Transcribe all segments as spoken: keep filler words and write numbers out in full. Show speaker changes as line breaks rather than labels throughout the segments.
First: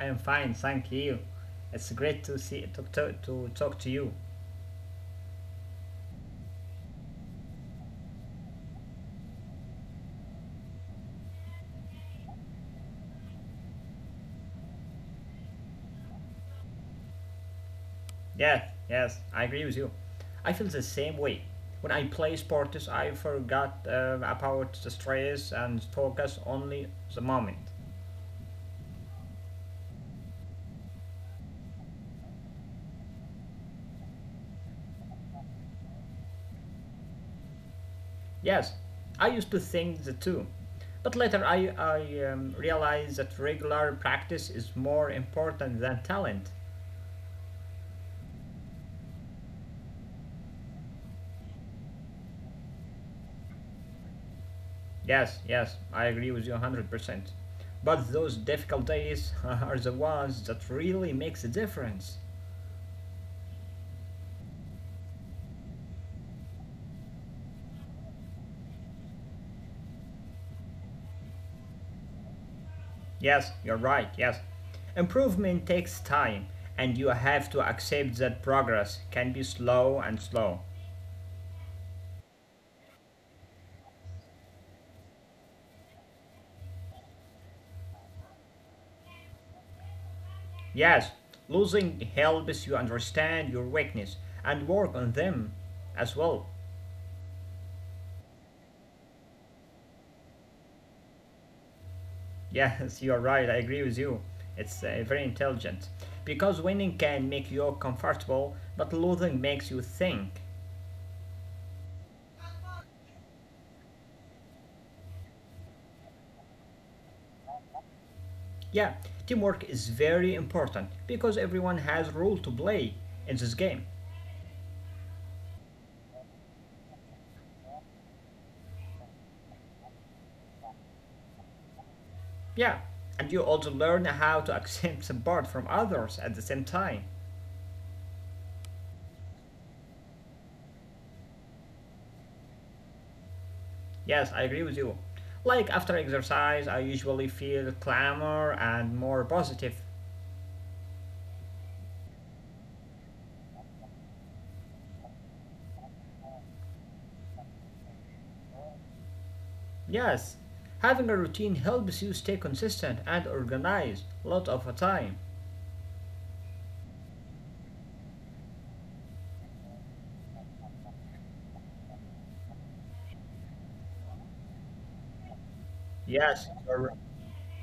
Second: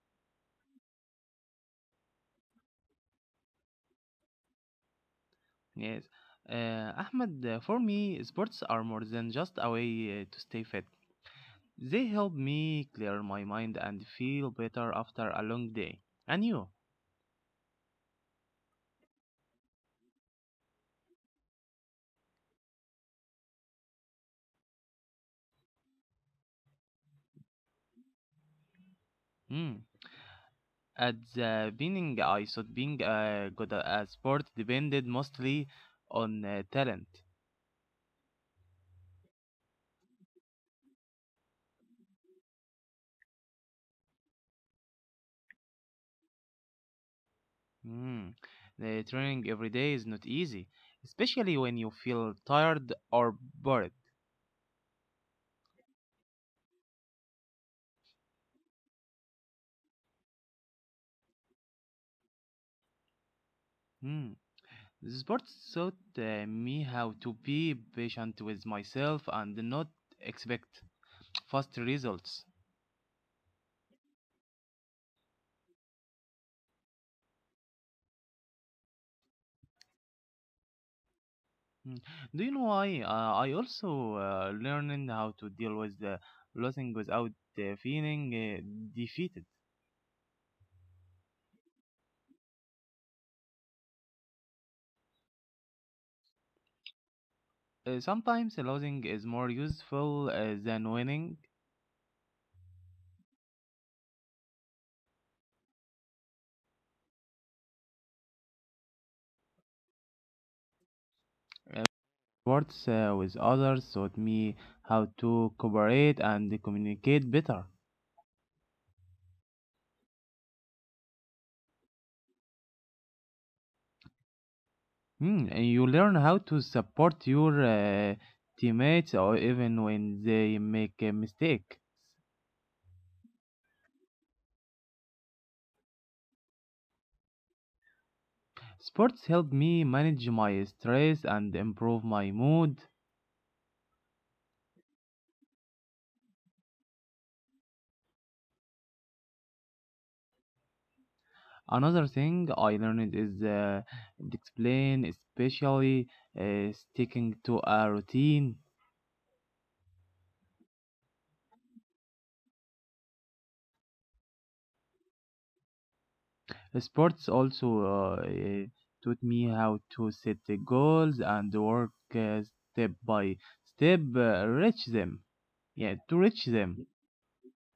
I am fine, thank you. It's great to see to, to, to talk to you.
Yes. Uh, Ahmed, uh, for me, sports are more than just a way uh, to stay fit. They help me clear my mind and feel better after a long day. And you?
Yes, yes, I agree with you. I feel the same way. When I play sports, I forgot um, about the stress and focus only the moment.
Hmm. At the beginning, I thought being uh, good at a sport depended mostly on uh, talent.
Yes, I used to think the two, but later I, I um, realized that regular practice is more important than talent.
Hmm. The training every day is not easy, especially when you feel tired or bored.
Yes, yes, I agree with you one hundred percent. But those difficult days are the ones that really makes a difference.
Hmm. Sports taught uh, me how to be patient with myself and not expect fast results.
Yes, you're right, yes. Improvement takes time, and you have to accept that progress can be slow and slow.
Mm. Do you know why? Uh, I also uh, learned how to deal with uh, losing without uh, feeling uh, defeated.
Yes, losing helps you understand your weakness and work on them as well.
Uh, sometimes losing is more useful uh, than winning.
Yes, you're right, I agree with you. It's uh, very intelligent. Because winning can make you comfortable, but losing makes you think.
Sports uh, with others taught me how to cooperate and communicate better.
Yeah, teamwork is very important because everyone has a role to play in this game.
Mm, and you learn how to support your uh, teammates or even when they make a mistake.
Yeah, and you also learn how to accept support from others at the same time.
Sports helped me manage my stress and improve my mood.
Yes, I agree with you. Like after exercise, I usually feel calmer and more positive.
Another thing I learned is uh, discipline, especially uh, sticking to a routine.
Yes, having a routine helps you stay consistent and organized a lot of the time.
Sports also uh, eh, taught me how to set the goals and work uh, step by step uh, reach them. Yeah, to reach
Yes,
them.
you're,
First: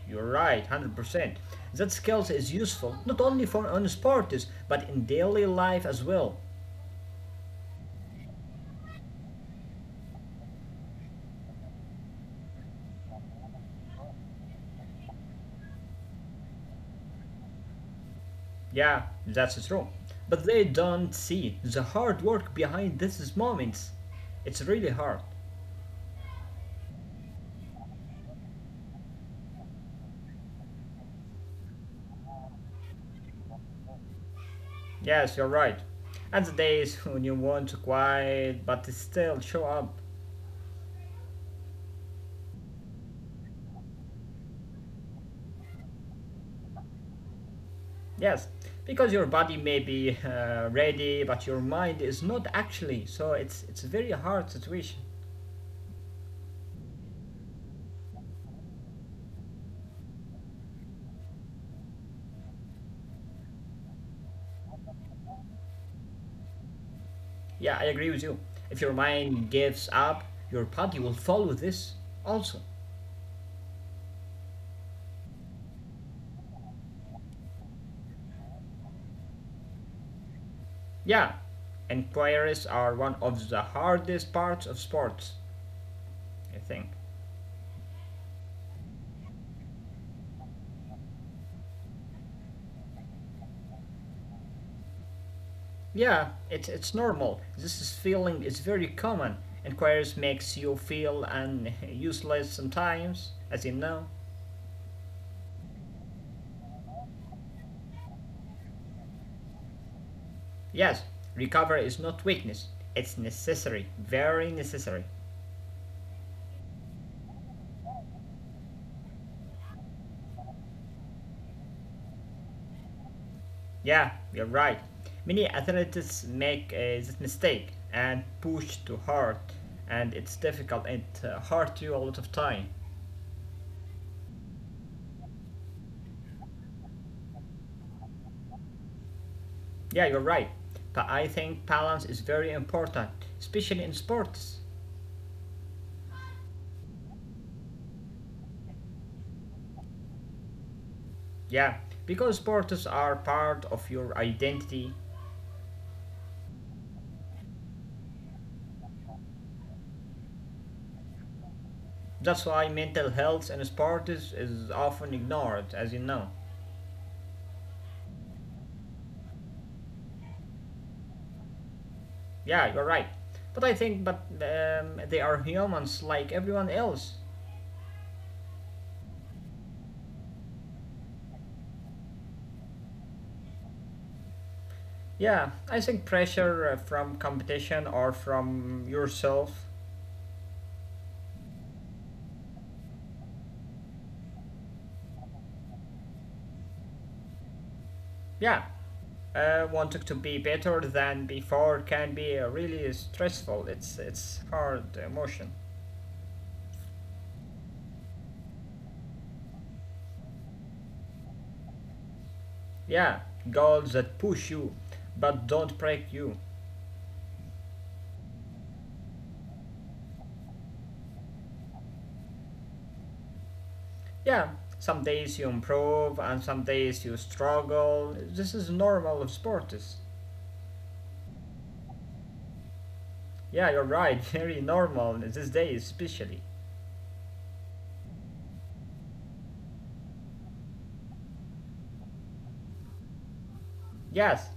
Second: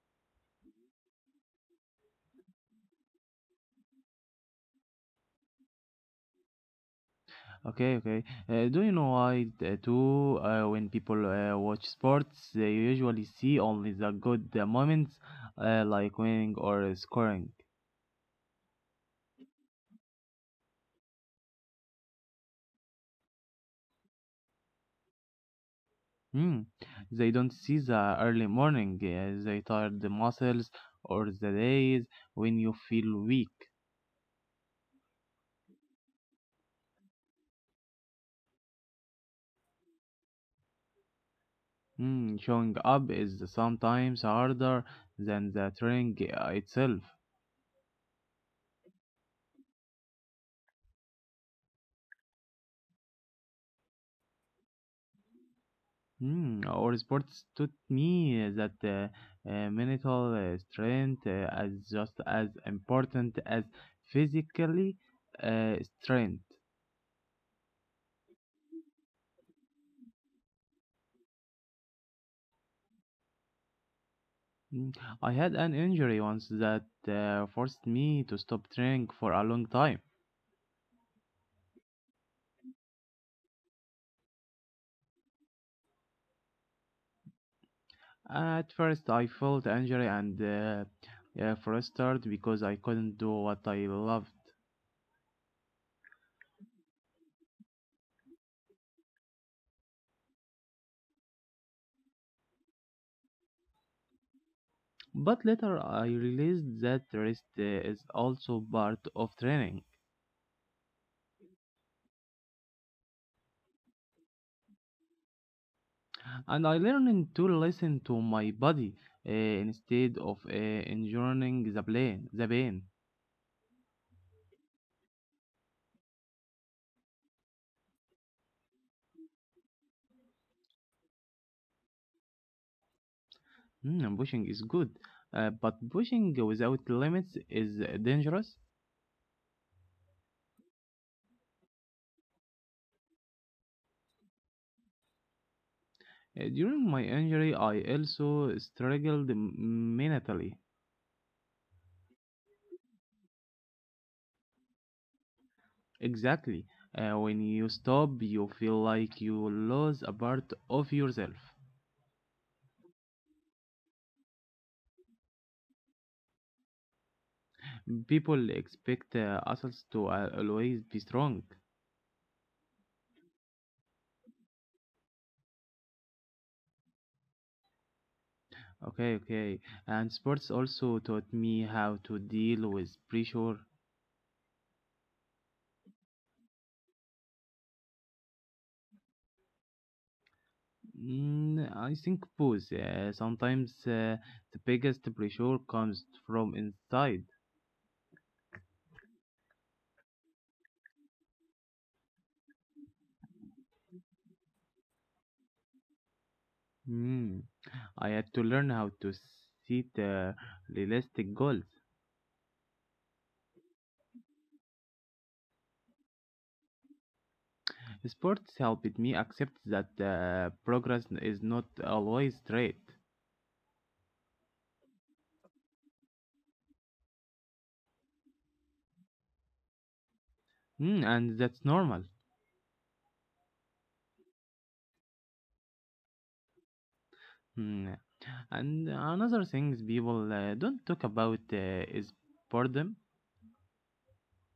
you're right, one hundred percent. That skills is useful not only for on sports but in daily life as well.
Okay, okay. Uh, do you know why uh, too? Uh, when people uh, watch sports, they usually see only the good uh, moments, uh, like winning or scoring.
Yeah, that's true. But they don't see the hard work behind these moments. It's really hard.
Hmm. They don't see the early morning, uh, they tired the muscles, or the days when you feel weak.
Yes, you're right. And the days when you want to quiet but still show up.
Hmm. Showing up is sometimes harder than the training uh, itself.
Yes, because your body may be uh, ready but your mind is not actually. So it's it's a very hard situation.
Mm, Or sports taught me that uh, uh, mental uh, strength uh, is just as important as physically uh, strength.
Yeah, I agree with you. If your mind gives up, your body will follow this also.
Mm, I had an injury once that uh, forced me to stop training for a long time.
Yeah, inquiries are one of the hardest parts of sports, I think.
At first, I felt injury and uh, uh, frustrated because I couldn't do what I loved.
Yeah, it's it's normal. This is feeling is very common. And queries makes you feel and useless sometimes, as you know.
But later, I realized that rest uh, is also part of training.
Yes, recovery is not weakness. It's necessary, very necessary.
And I learned to listen to my body uh, instead of uh, enduring the pain. The pain.
Yeah, you're right. Many athletes make uh, this mistake and push too hard, and it's difficult and uh, hard you a lot of time.
Mm, and pushing is good, uh, but pushing without limits is uh, dangerous.
Yeah, you're right. But I think balance is very important, especially in sports.
Uh, during my injury, I also struggled m- mentally.
Yeah, because sports are part of your identity.
Exactly. Uh, when you stop, you feel like you lose a part of yourself.
That's why mental health in sports is often ignored, as you know.
People expect uh, us to uh, always be strong.
Yeah, you're right. But I think, but um, they are humans like everyone else.
Okay, okay. And sports also taught me how to deal with pressure.
Yeah, I think pressure uh, from competition or from yourself.
Mm, I think both. Uh, sometimes uh, the biggest pressure comes from inside.
Yeah, uh, wanting to be better than before can be uh, really stressful. It's it's hard emotion.
Mm. I had to learn how to set uh, realistic goals.
Yeah, goals that push you, but don't break you.
Sports helped me accept that uh, progress is not always straight,
Yeah, some days you improve and some days you struggle. This is normal of sports.
mm, and that's normal.
Yeah, you're right, very normal these days, especially.
Mm. And another things people uh, don't talk about uh, is boredom.
Yes,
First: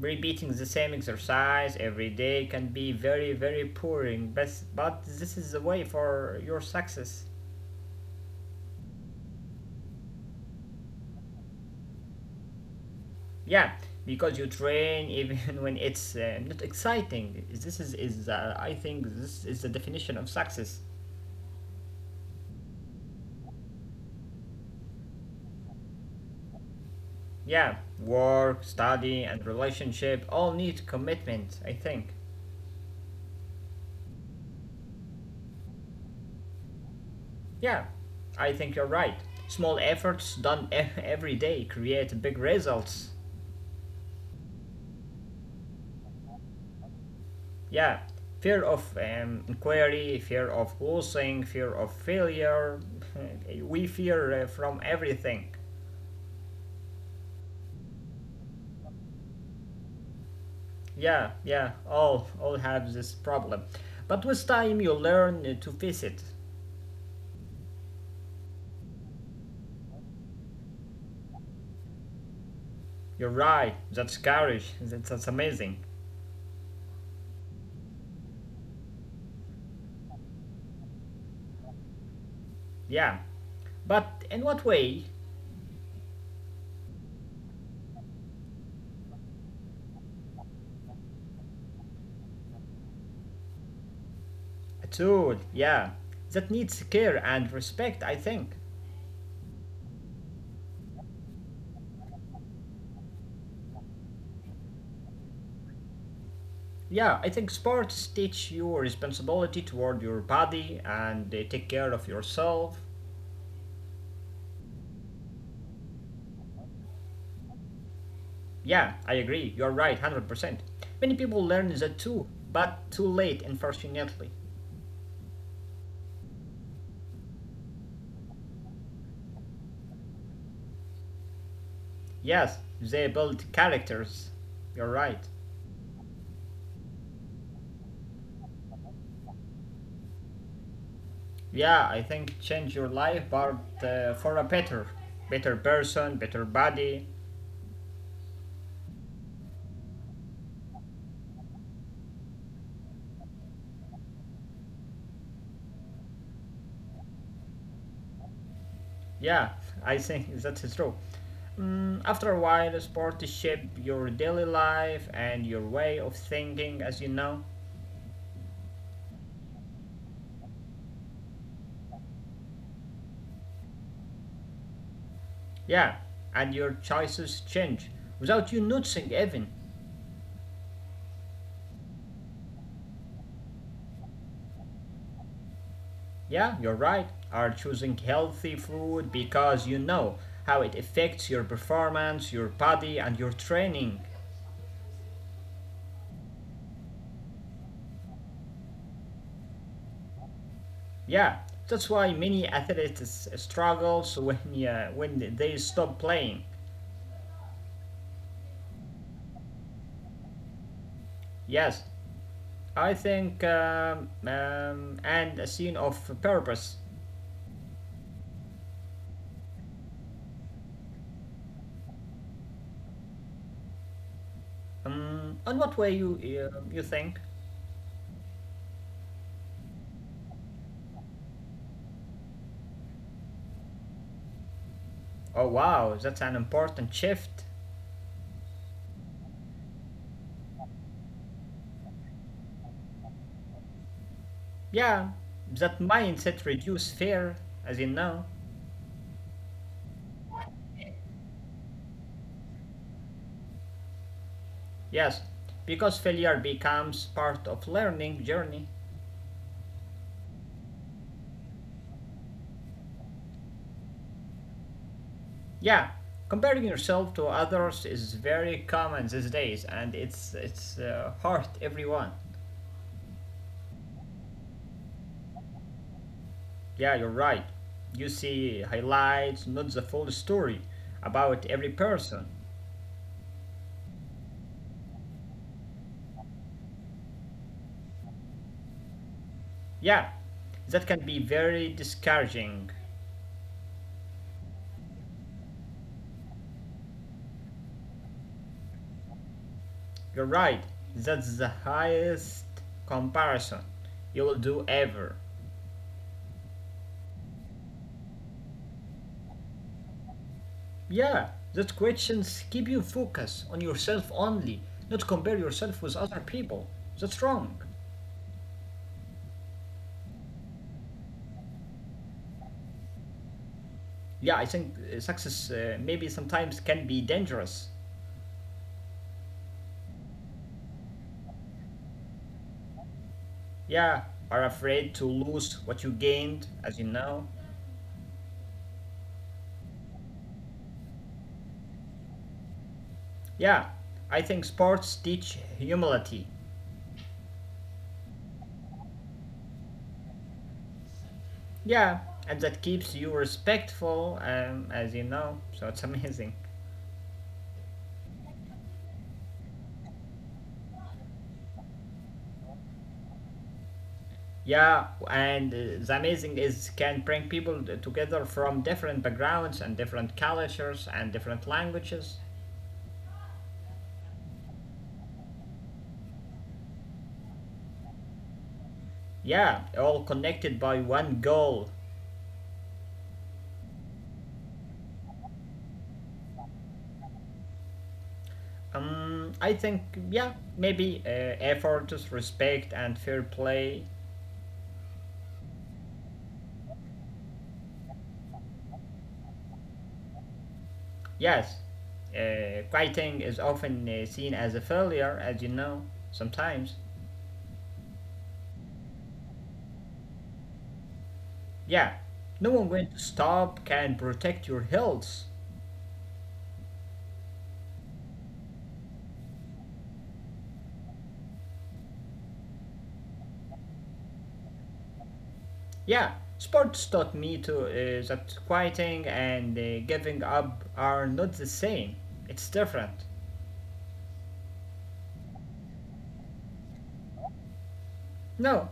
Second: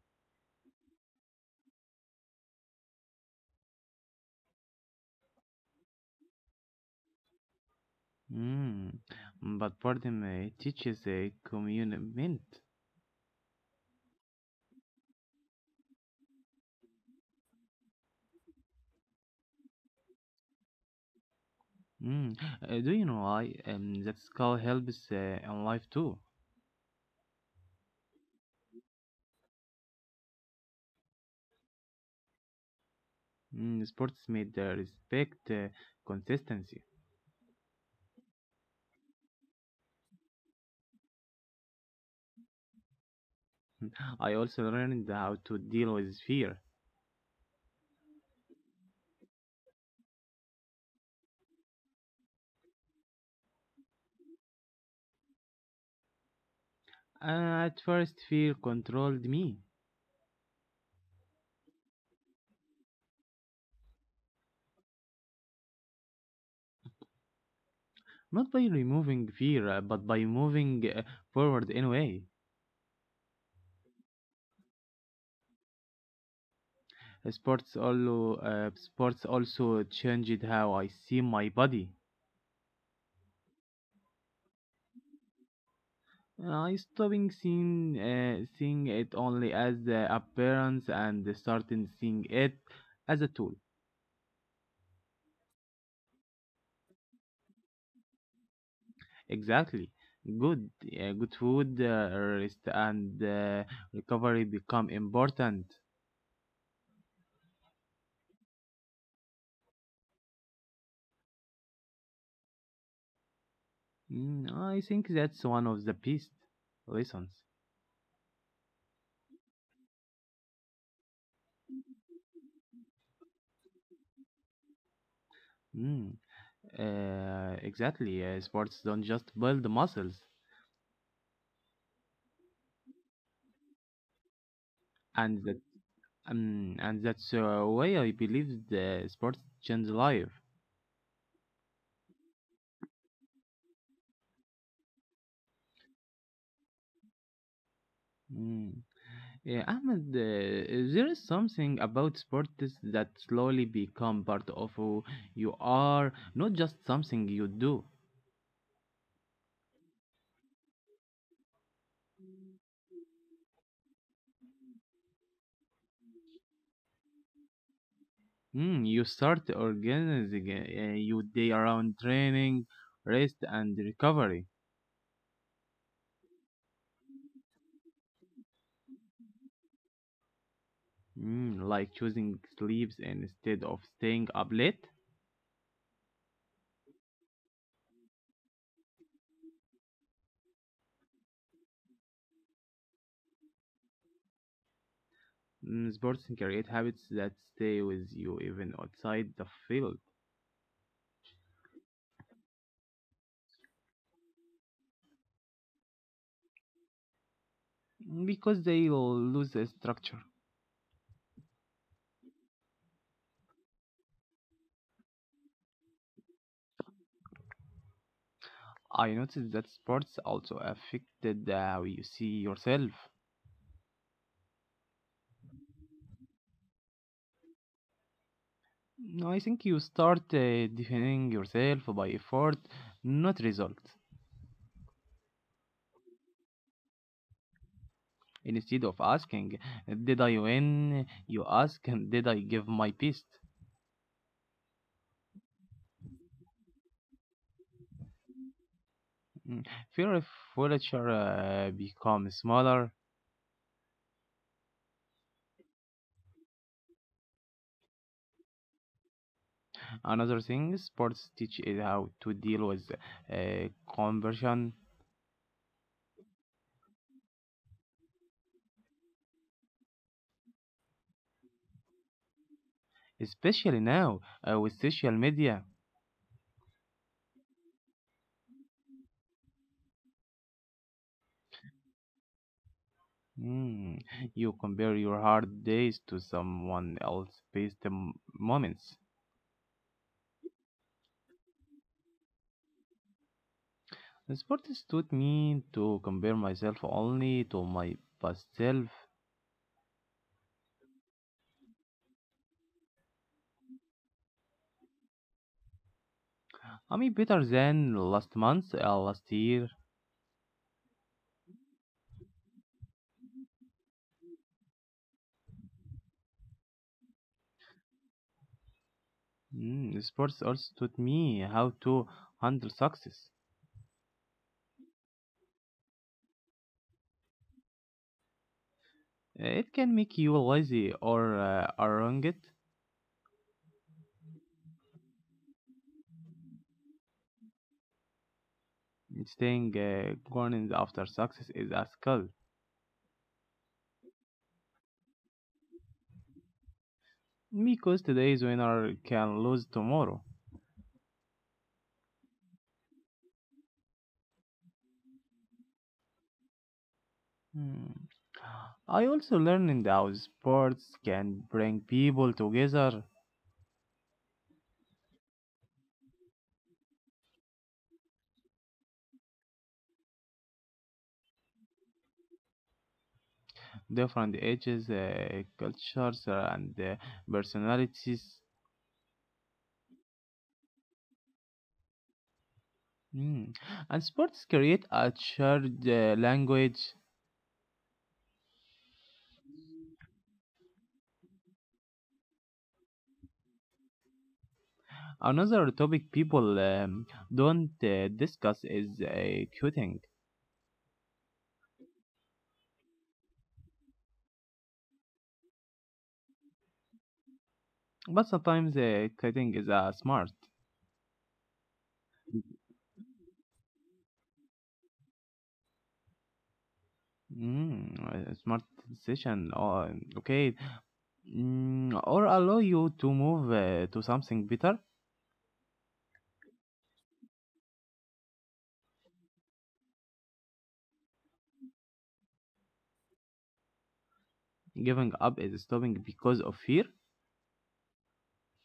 repeating the same exercise every day can be very, very boring, but, but this is the way for your success.
Mm, Mm, but pardon me, it teaches a commitment.
Yeah, because you train even when it's uh, not exciting. This is, is uh, I think, This is the definition of success.
Mm. uh, do you know why? Um, that skill helps uh, in life too.
Yeah, work, study, and relationship all need commitment, I think.
Mm, sports made the respect uh, consistency.
Yeah, I think you're right. Small efforts done e- every day create big results.
I also learned how to deal with fear.
Yeah, fear of um, inquiry, fear of losing, fear of failure. we fear uh, from everything.
Uh, at first, fear controlled me,
Yeah, yeah, all all have this problem. But with time you learn uh, to face it.
not by removing fear, uh, but by moving uh, forward anyway.
You're right. That's courage. That's, that's amazing.
Uh, Sports also, uh, sports also changed how I see my body.
Yeah. But in what way?
I stopping seeing uh, seeing it only as the appearance and starting seeing it as a tool.
A tool, yeah. That needs care and respect, I think.
Exactly. Good, uh, good food, uh, rest, and uh, recovery become important.
Yeah, I think sports teach you responsibility toward your body and they take care of yourself.
Mm, I think that's one of the best lessons.
Yeah, I agree. You're right, one hundred percent. Many people learn that too, but too late, unfortunately.
Mm, uh, exactly. Uh, sports don't just build muscles,
Yes, they build characters. You're right.
and that um, and that's uh, why I believe the sports change life.
Yeah, I think change your life, but uh, for a better, better person, better body.
Mm. Yeah, Ahmed, uh, there is something about sports that slowly become part of who you are, not just something you do.
Yeah, I think that is true. Mm, after a while, sport shape your daily life and your way of thinking, as you know.
Mm, you start organizing uh, your day around training, rest, and recovery.
Yeah, and your choices change without you noticing even.
Mm, like choosing sleeps instead of staying up late.
Yeah, you're right. Are choosing healthy food because you know how it affects your performance, your body, and your training.
Mm, sports create habits that stay with you even outside the field
Yeah, that's why many athletes struggles when yeah, when they stop playing.
because they lose a structure.
Yes, I think um, um, and a scene of purpose.
I noticed that sports also affected uh, how you see yourself.
Um, on what way you you, you think?
No, I think you start uh, defining yourself by effort, not result.
Oh wow, that's an important shift.
Instead of asking, "Did I win?" you ask, "Did I give my best?"
Yeah, that mindset reduce fear, as in now.
Mm, fear of failure uh, becomes smaller.
Yes, because failure becomes part of learning journey.
Another thing sports teach is how to deal with uh, conversion,
Yeah, comparing yourself to others is very common these days, and it's it's uh, hurt everyone.
especially now uh, with social media.
Yeah, you're right. You see highlights, not the full story about every person.
Mm, you compare your hard days to someone else's best m- moments.
Yeah, that can be very discouraging.
Sport has taught me to compare myself only to my past self.
You're right, that's the highest comparison you'll do ever.
I'm better than last month, uh, last year.
Yeah, those questions keep you focused on yourself only, not compare yourself with other people. That's wrong.
Mm, sports also taught me how to handle success.
Yeah, I think uh, success uh, maybe sometimes can be dangerous.
Uh, It can make you lazy or uh, arrogant.
Yeah, are afraid to lose what you gained, as you know.
Staying uh, grounded after success is a skill
Yeah, I think sports teach humility.
because today's winner can lose tomorrow.
Yeah, and that keeps you respectful, um, as you know, so it's amazing.
Hmm. I also learned how sports can bring people together,
Yeah, and uh, the amazing is can bring people t- together from different backgrounds and different cultures and different languages.
different ages, uh, cultures, uh, and uh, personalities.
Yeah, all connected by one goal.
Hmm. And sports create a shared uh, language.
Um, I think yeah, maybe uh, effort, respect, and fair play.
Another topic people um, don't uh, discuss is uh, quitting,
Yes, uh, fighting is often uh, seen as a failure, as you know, sometimes.
but sometimes uh, quitting is a smart,
Yeah, no one going to stop can protect your health.
mm, a smart decision. Or okay, mm, or allow you to move uh, to something better.
Yeah, sports taught me to uh, that quieting and uh, giving up are not the same. It's different.
Giving up is stopping because of fear.
No,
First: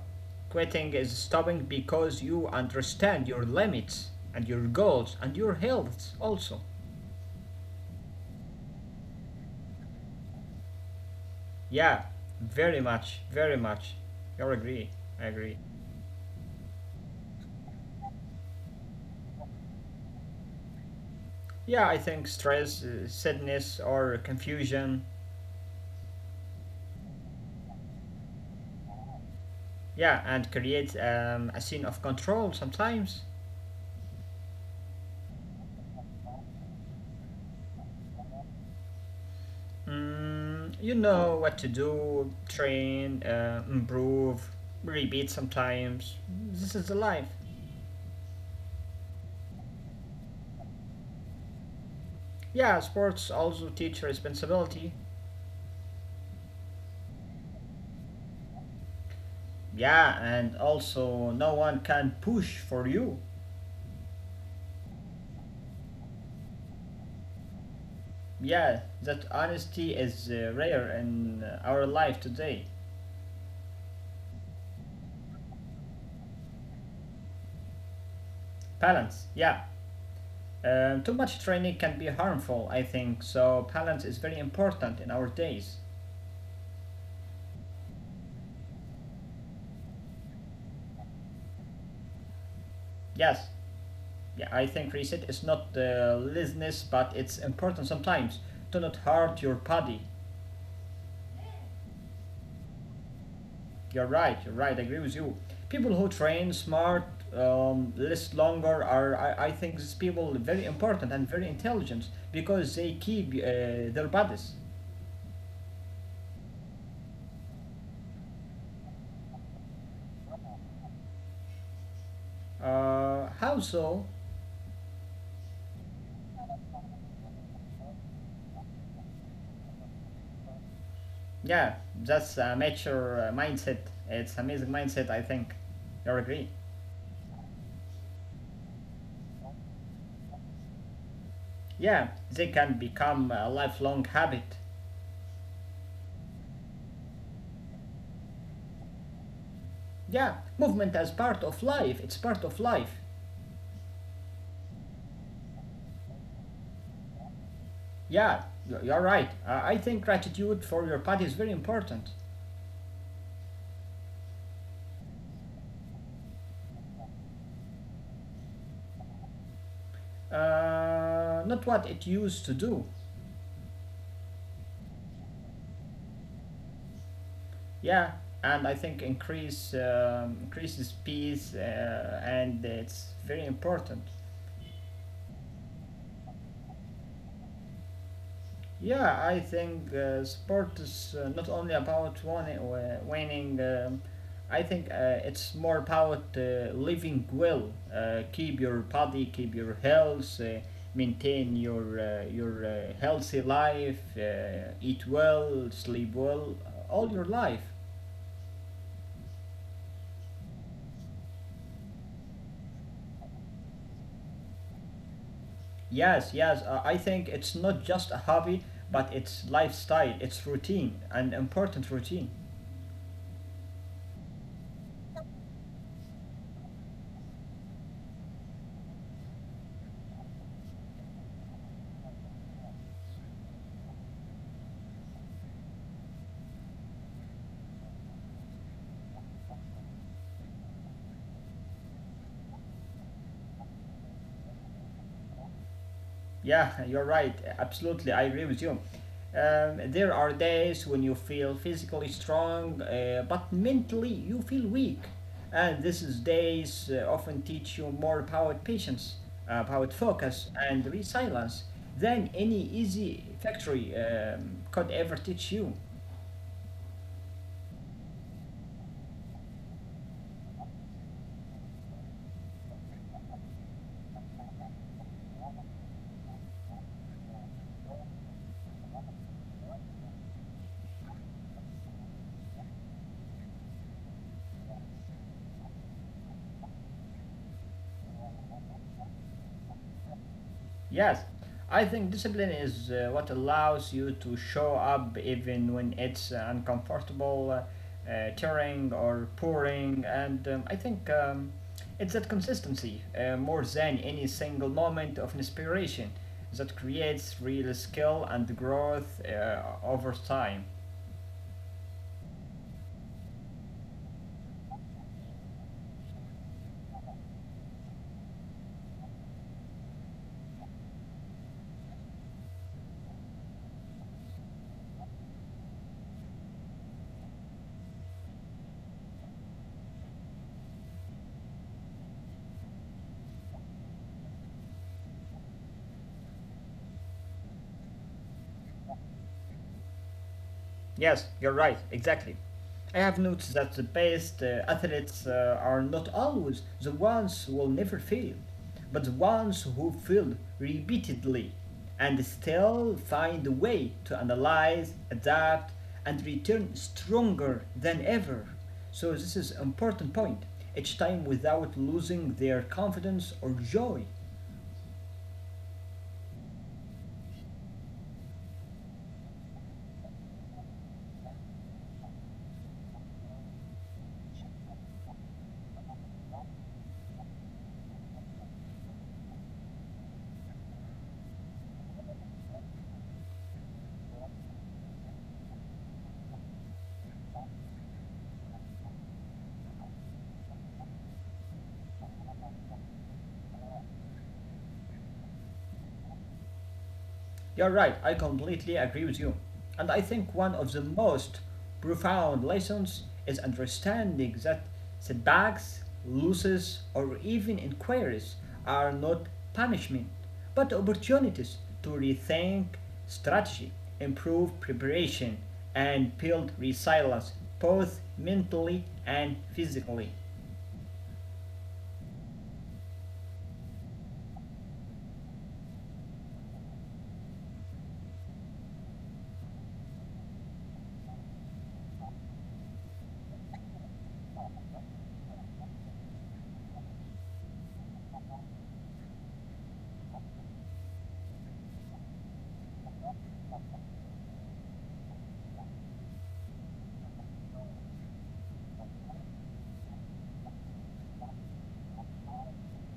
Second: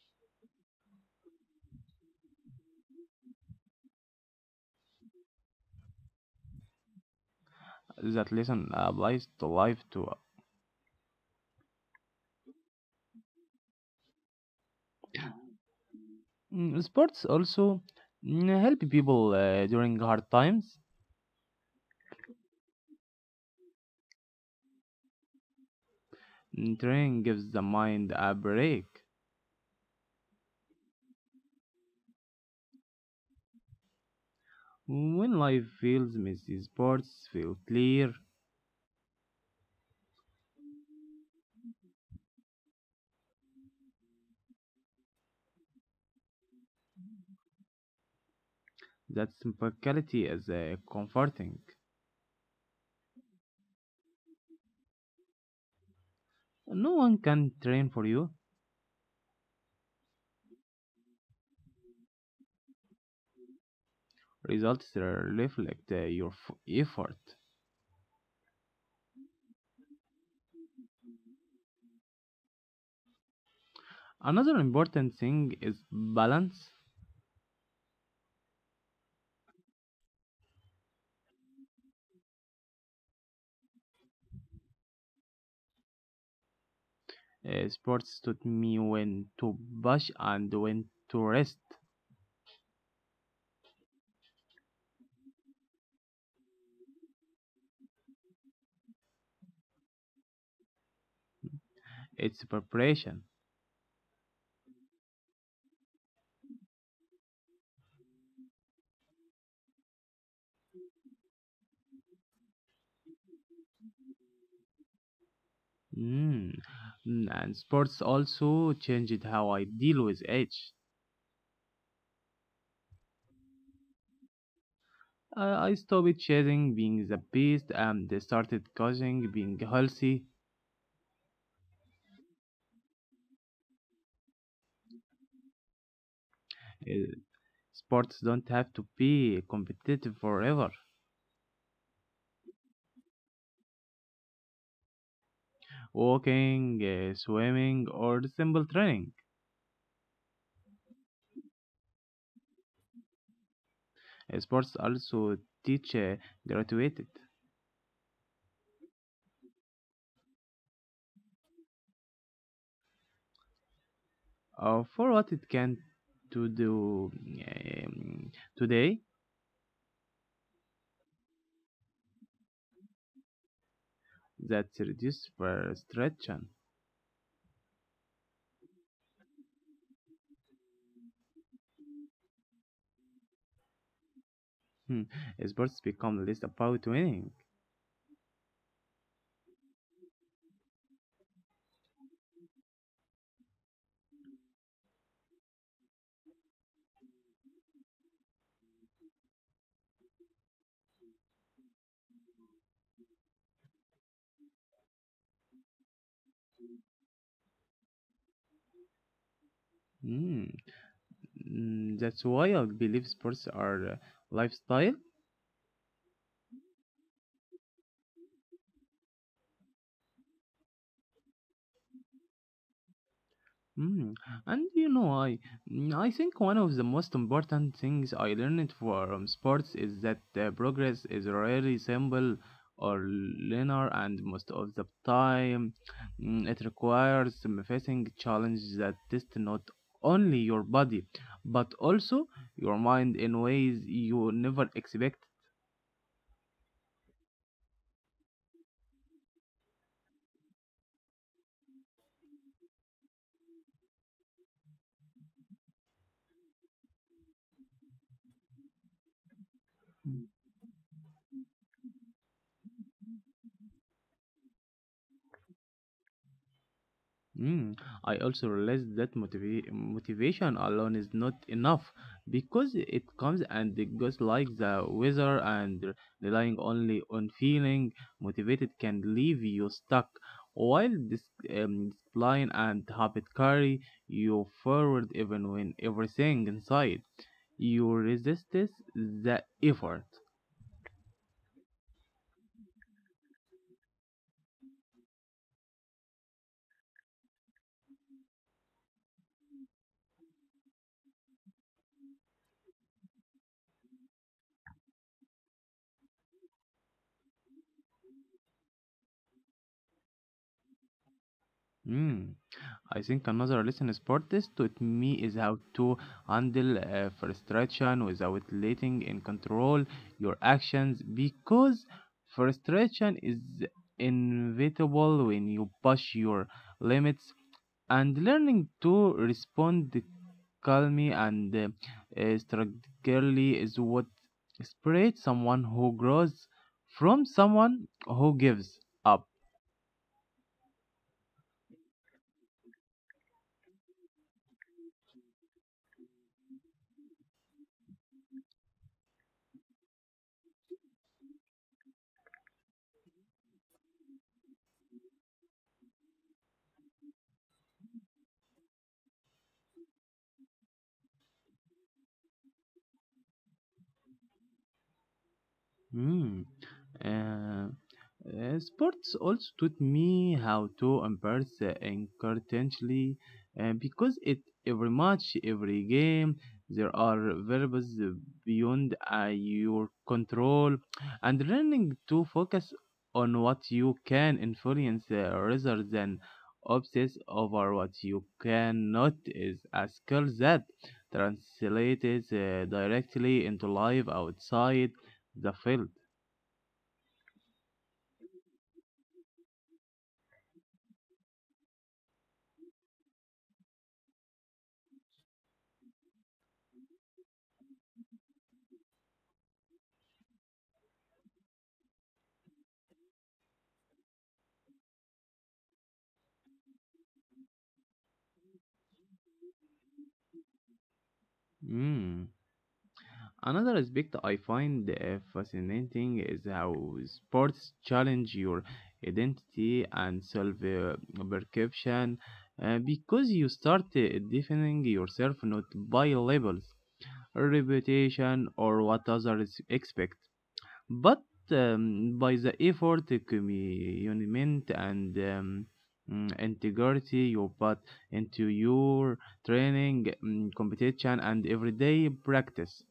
quitting is stopping because you understand your limits and your goals and your health also.
That lesson applies to life too.
Yeah, very much, very much. I agree. I agree.
Mm, Sports also mm, help people uh, during hard times.
Yeah, I think stress, uh, sadness, or confusion.
Mm, training gives the mind a break.
Yeah, and creates um, a scene of control sometimes.
When life feels messy, sports feel clear.
Mm, you know what to do, train, uh, improve, repeat sometimes. This is the life.
That simplicity is uh, comforting.
Yeah, sports also teach responsibility.
No one can train for you.
Yeah, and also no one can push for you.
Results reflect uh, your f- effort.
Yeah, that honesty is uh, rare in uh, our life today.
Another important thing is balance.
Balance, yeah. Um, too much training can be harmful, I think, so balance is very important in our days.
Uh, sports taught me when to push and when to rest.
Yes. Yeah, I think reset is not uh, laziness, but it's important sometimes to not hurt your body.
It's preparation.
You're right, you're right, I agree with you. People who train smart, um, less longer are, I, I think, these people very important and very intelligent because they keep uh, their bodies.
Mm. Mm, and sports also changed how I deal with age.
Uh, how so?
I, I stopped chasing being the best and I started causing being healthy.
Yeah, that's a mature uh, mindset. It's amazing mindset, I think. You agree?
Uh, sports don't have to be competitive forever.
Yeah, they can become a lifelong habit.
Walking, uh, swimming, or simple training.
Yeah, movement as part of life. It's part of life.
Uh, sports also teach uh, graduated.
Yeah, you- are right. Uh, I think gratitude for your body is very important.
uh, for what it can to do um, today
Uh, not what it used to do.
that reduce frustration.
Yeah, and I think increase um, increases peace, uh, and it's very important.
Hmm. Sports become less about winning.
Yeah, I think uh, sport is uh, not only about winning. Uh, winning um, I think uh, it's more about uh, living well. Uh, keep your body, keep your health, uh, maintain your uh, your uh, healthy life, uh, eat well, sleep well, uh, all your life.
Hmm. Mm, that's why I believe sports are uh, lifestyle.
Yes, yes. Uh, I think it's not just a hobby, but it's lifestyle. It's routine, an important routine.
Mm. And you know, I mm, I think one of the most important things I learned from sports is that uh, progress is rarely simple or linear, and most of the time, mm, it requires some facing challenges that test not only your body but also your mind in ways you never expect.
Yeah, you're right. Absolutely, I agree with you. Um, there are days when you feel physically strong, uh, but mentally you feel weak. And this is days uh, often teach you more about patience, about focus and resilience than any easy factory um, could ever teach you.
Mm, I also realized that motiva- motivation alone is not enough because it comes and it goes like the weather, and relying only on feeling motivated can leave you stuck. While this um, discipline and habit carry you forward even when everything inside you resists the effort.
Yes, I think discipline is uh, what allows you to show up even when it's uh, uncomfortable, uh, uh, tearing or pouring, and um, I think um, it's that consistency uh, more than any single moment of inspiration that creates real skill and growth uh, over time.
Mm. I think another lesson sport is taught me is how to handle uh, frustration without letting in control your actions because frustration is inevitable when you push your limits and learning to respond calmly and uh, uh, strategically is what separates someone who grows from someone who gives up.
Yes, you're right, exactly. I have noticed that the best uh, athletes uh, are not always the ones who will never fail, but the ones who fail repeatedly and still find a way to analyze, adapt, and return stronger than ever. So, this is an important point each time without losing their confidence or joy.
Mm. Uh, uh, sports also taught me how to embrace uh, incontinently uh, because it every match, every game, there are variables uh, beyond uh, your control, and learning to focus on what you can influence uh, rather than obsess over what you cannot is a skill that translates uh, directly into life outside the field.
You're right, I completely agree with you. And I think one of the most profound lessons is understanding that setbacks, losses, or even inquiries are not punishment, but opportunities to rethink strategy, improve preparation, and build resilience both mentally and physically.
Mm. Another aspect I find uh, fascinating is how sports challenge your identity and self uh, perception uh, because you start uh, defining yourself not by labels, reputation, or what others expect, but um, by the effort, commitment, and um, mm, integrity you put into your training, mm, competition, and everyday practice.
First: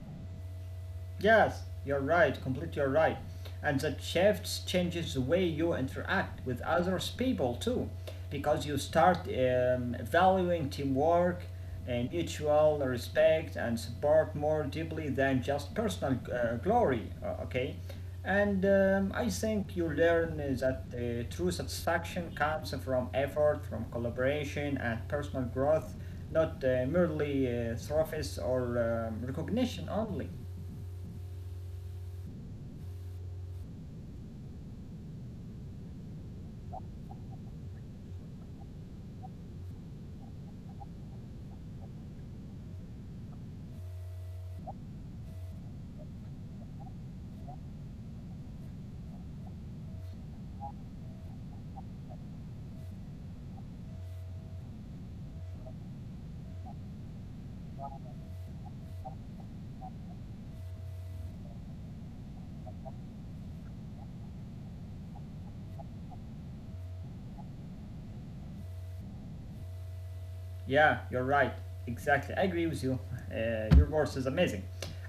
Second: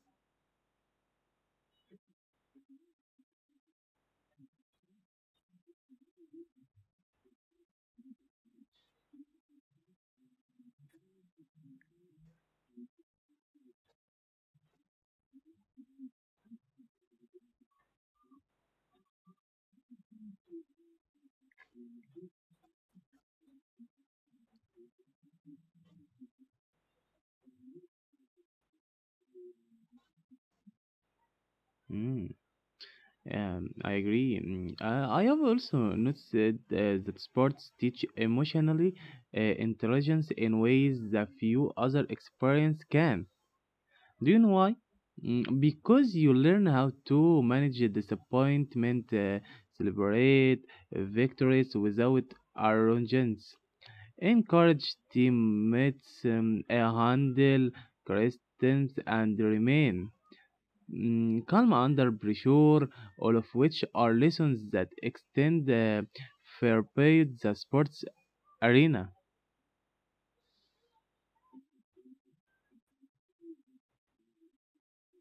Yes, you're right, completely you're right. And that shift changes the way you interact with others people too, because you start um, valuing teamwork, and mutual respect, and support more deeply than just personal uh, glory. Uh, okay, and um, I think you learn uh, that uh, true satisfaction comes from effort, from collaboration, and personal growth, not uh, merely uh, trophies or um, recognition only.
Mm, um, I agree. Mm, I, I have also noticed uh, that sports teach emotionally uh, intelligence in ways that few other experience can. Do you know why? Mm, because you learn how to manage a disappointment, uh, celebrate victories without arrogance, encourage teammates, um, uh, handle criticism, and remain mm, calm under pressure, all of which are lessons that extend uh, fair play the sports arena.
Yeah, you're right. Exactly. I agree with you. Uh, your voice is amazing.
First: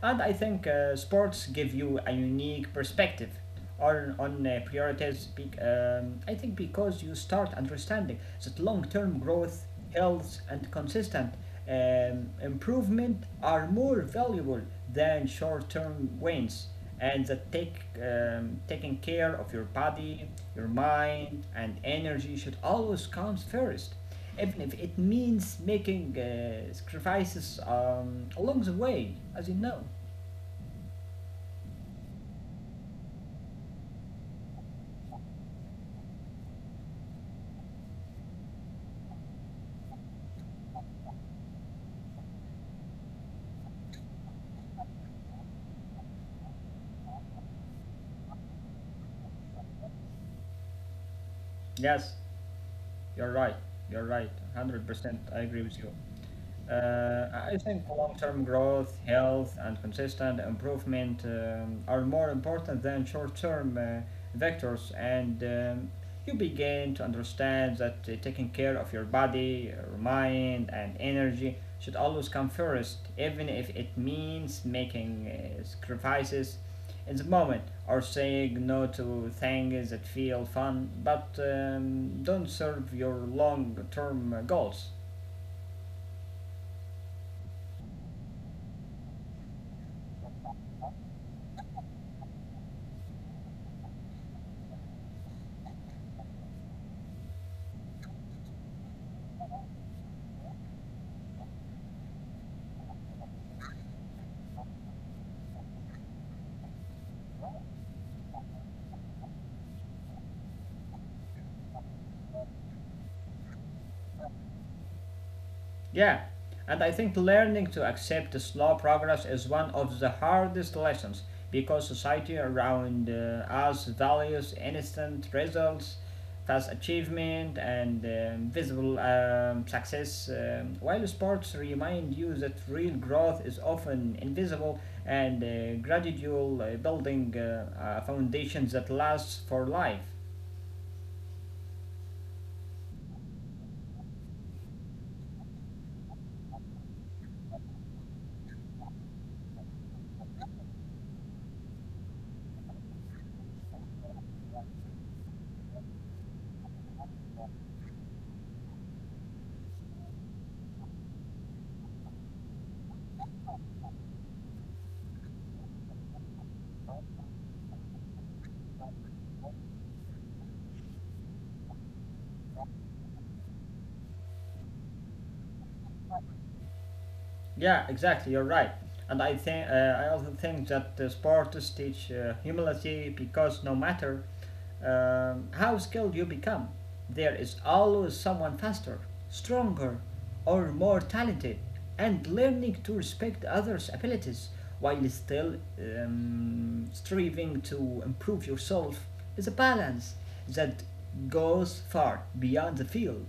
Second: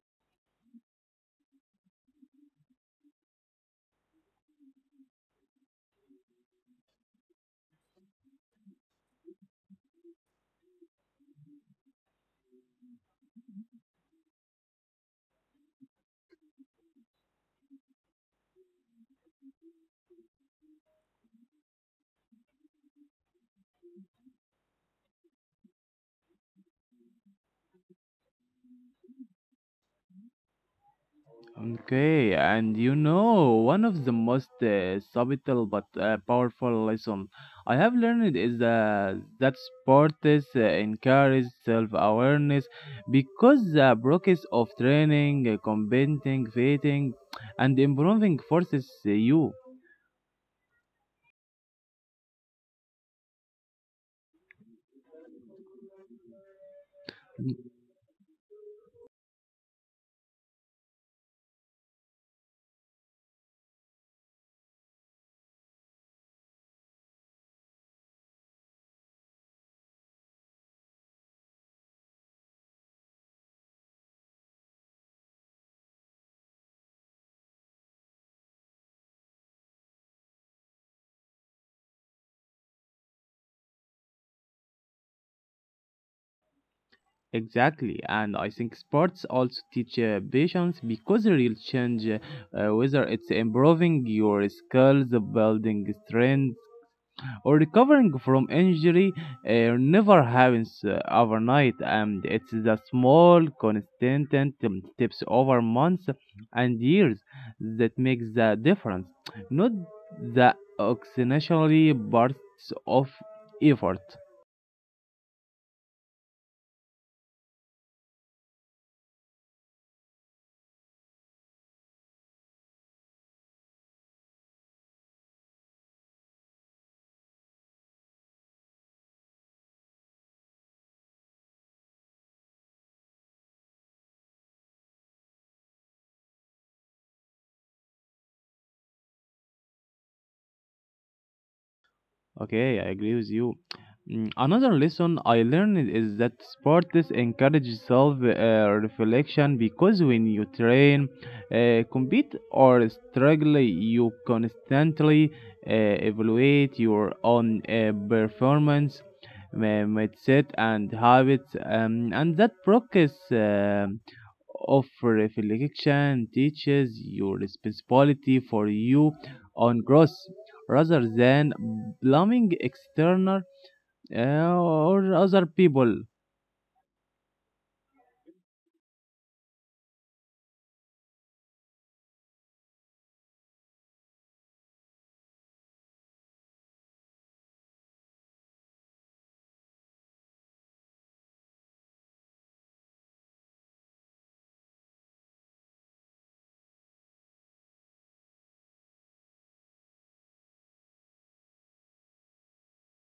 And I think uh, sports give you a unique perspective on, on uh, priorities. bec- um, I think because you start understanding that long term growth, health, and consistent um, improvement are more valuable than short term wins. And that take, um, taking care of your body, your mind, and energy should always come first, even if it means making uh, sacrifices um, along the way, as you know.
Okay, and you know, one of the most uh, subtle but uh, powerful lesson I have learned is uh, that sports uh, encourage self-awareness because the process of training, uh, competing, fighting, and improving forces you.
Yes, you're right. You're right. one hundred percent. I agree with you. Uh, I think long term growth, health, and consistent improvement um, are more important than short term uh, vectors, and um, you begin to understand that uh, taking care of your body, your mind, and energy should always come first, even if it means making uh, sacrifices in the moment or saying no to things that feel fun but um, don't serve your long term goals.
Exactly, and I think sports also teach uh, patience because real change, uh, uh, whether it's improving your skills, building strength, or recovering from injury, uh, never happens uh, overnight. And it's the small, consistent um, steps over months and years that makes the difference, not the occasionally bursts of effort.
Yeah, and I think learning to accept slow progress is one of the hardest lessons because society around uh, us values instant results, fast achievement, and um, visible um, success, um, while sports remind you that real growth is often invisible and uh, gradual, uh, building uh, a foundation that lasts for life.
Okay, I agree with you. Mm, another lesson I learned is that sports encourage self uh, reflection because when you train, uh, compete, or struggle, you constantly uh, evaluate your own uh, performance, uh, mindset, and habits, um, and that progress. um of reflection teaches your responsibility for you on growth rather than blaming external uh, or other people.
Yeah, exactly. You're right. And I think uh, I also think that the sports teach uh, humility because no matter um, how skilled you become, there is always someone faster, stronger, or more talented. And learning to respect others' abilities while still um, striving to improve yourself is a balance that goes far beyond the field.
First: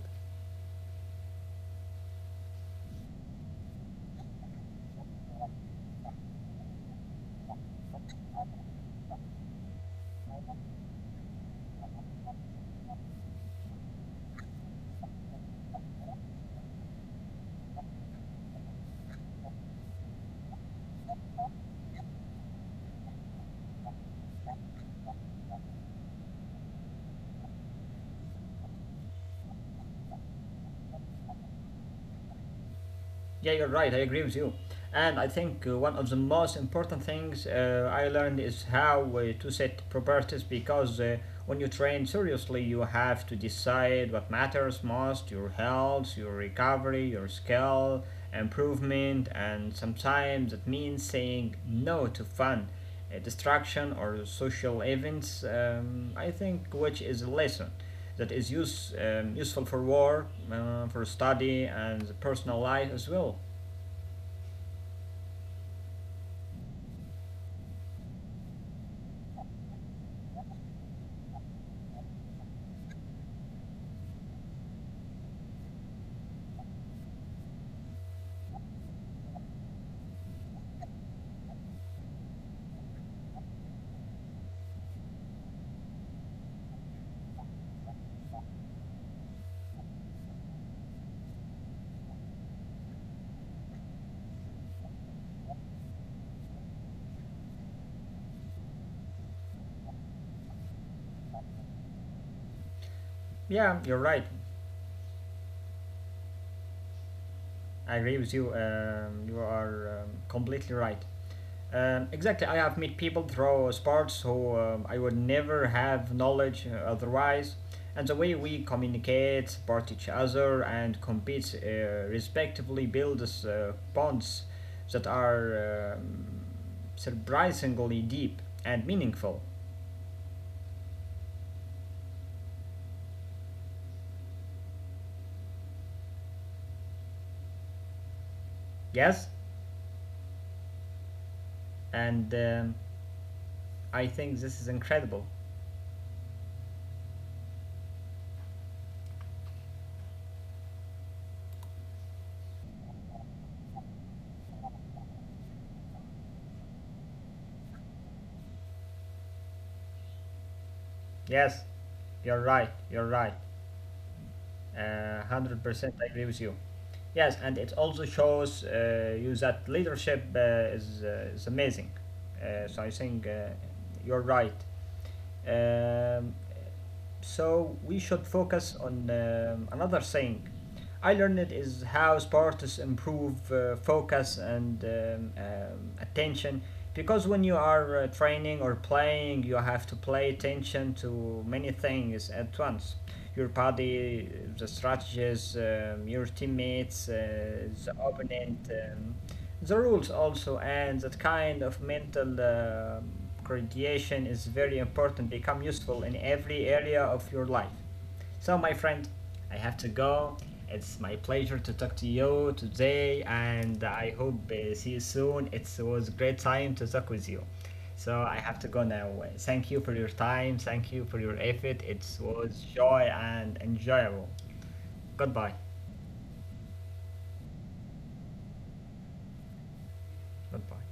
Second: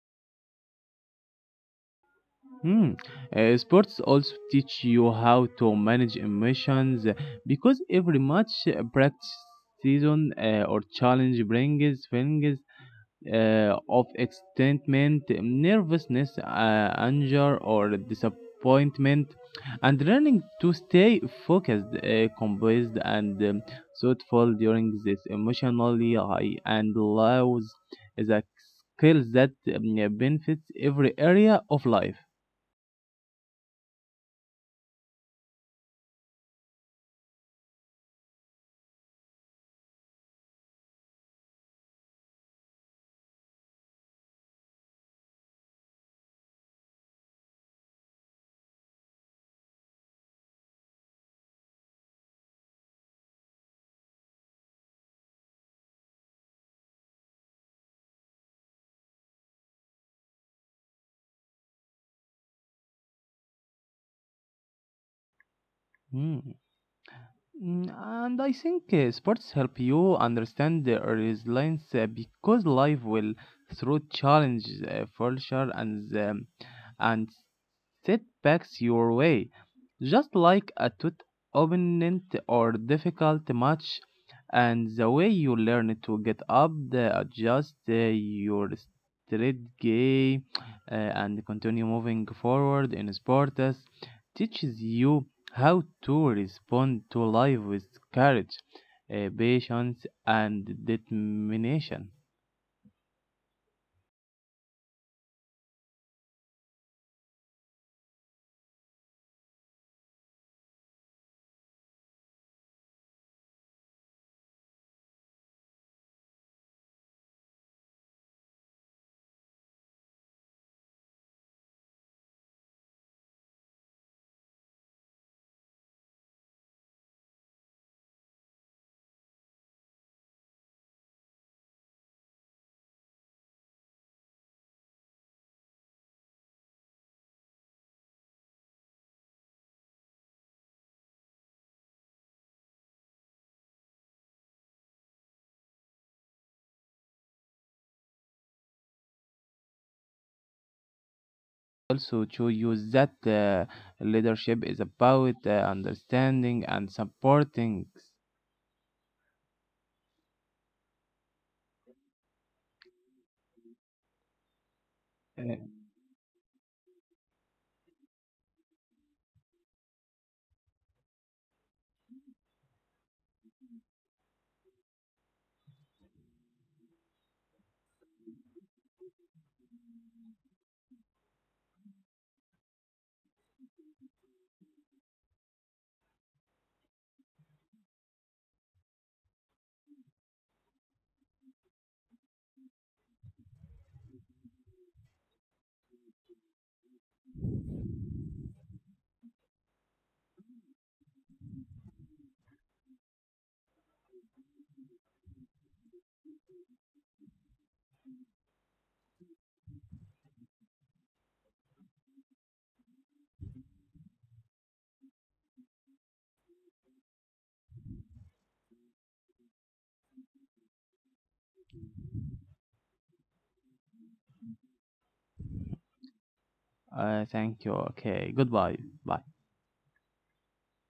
Hmm. Uh, sports also teach you how to manage emotions uh, because every match, uh, practice, season, uh, or challenge brings feelings uh, of excitement, nervousness, uh, anger, or disappointment, and learning to stay focused, uh, composed, and um, thoughtful during this emotionally high and lows is a skill that um, benefits every area of life.
Yeah, you're right. I agree with you. And I think uh, one of the most important things uh, I learned is how uh, to set priorities because uh, when you train seriously, you have to decide what matters most: your health, your recovery, your skill, improvement, and sometimes it means saying no to fun uh, distraction or social events, um, I think, which is a lesson that is use, um, useful for work, uh, for study, and personal life as well.
Mm. Mm, and I think uh, sports help you understand the resilience uh, because life will throw challenges, uh, failure, and um, and setbacks your way, just like a tough opponent or difficult match. And the way you learn to get up, the- adjust uh, your strategy, uh, and continue moving forward in sports teaches you how to respond to life with courage, uh, patience, and determination.
Yeah, you're right. I agree with you. Um, you are um, completely right. Um, exactly, I have met people through sports who um, I would never have knowledge uh, otherwise, and the way we communicate, support each other, and compete uh, respectively builds uh, bonds that are um, surprisingly deep and meaningful. Yes, and um, I think this is incredible.
Also to use that uh, leadership is about uh, understanding and supporting.
Yes, you're right. You're right. Uh,
Uh,
one hundred percent I agree with you. Yes, and it also shows uh, you that leadership uh, is, uh, is amazing. Uh, so I think uh, you're right. Um, so we should focus on um, another thing I learned: it is how sports improve uh, focus and um, um, attention, because when you are uh, training or playing, you have to pay attention to many things at once: your body, the strategies, um, your teammates, uh, the opponent, um, the rules also, and that kind of mental um gradation is very important, become useful in every area of your life. So, my friend, I have to go. It's my pleasure to talk to you today, and I hope uh, see you soon. It was a great time to talk with you. So, I have to go now. Uh, Thank you for your time. Thank you for your effort. It was joy and enjoyable. Goodbye.
uh, thank you. Okay. Goodbye. Bye.
Goodbye.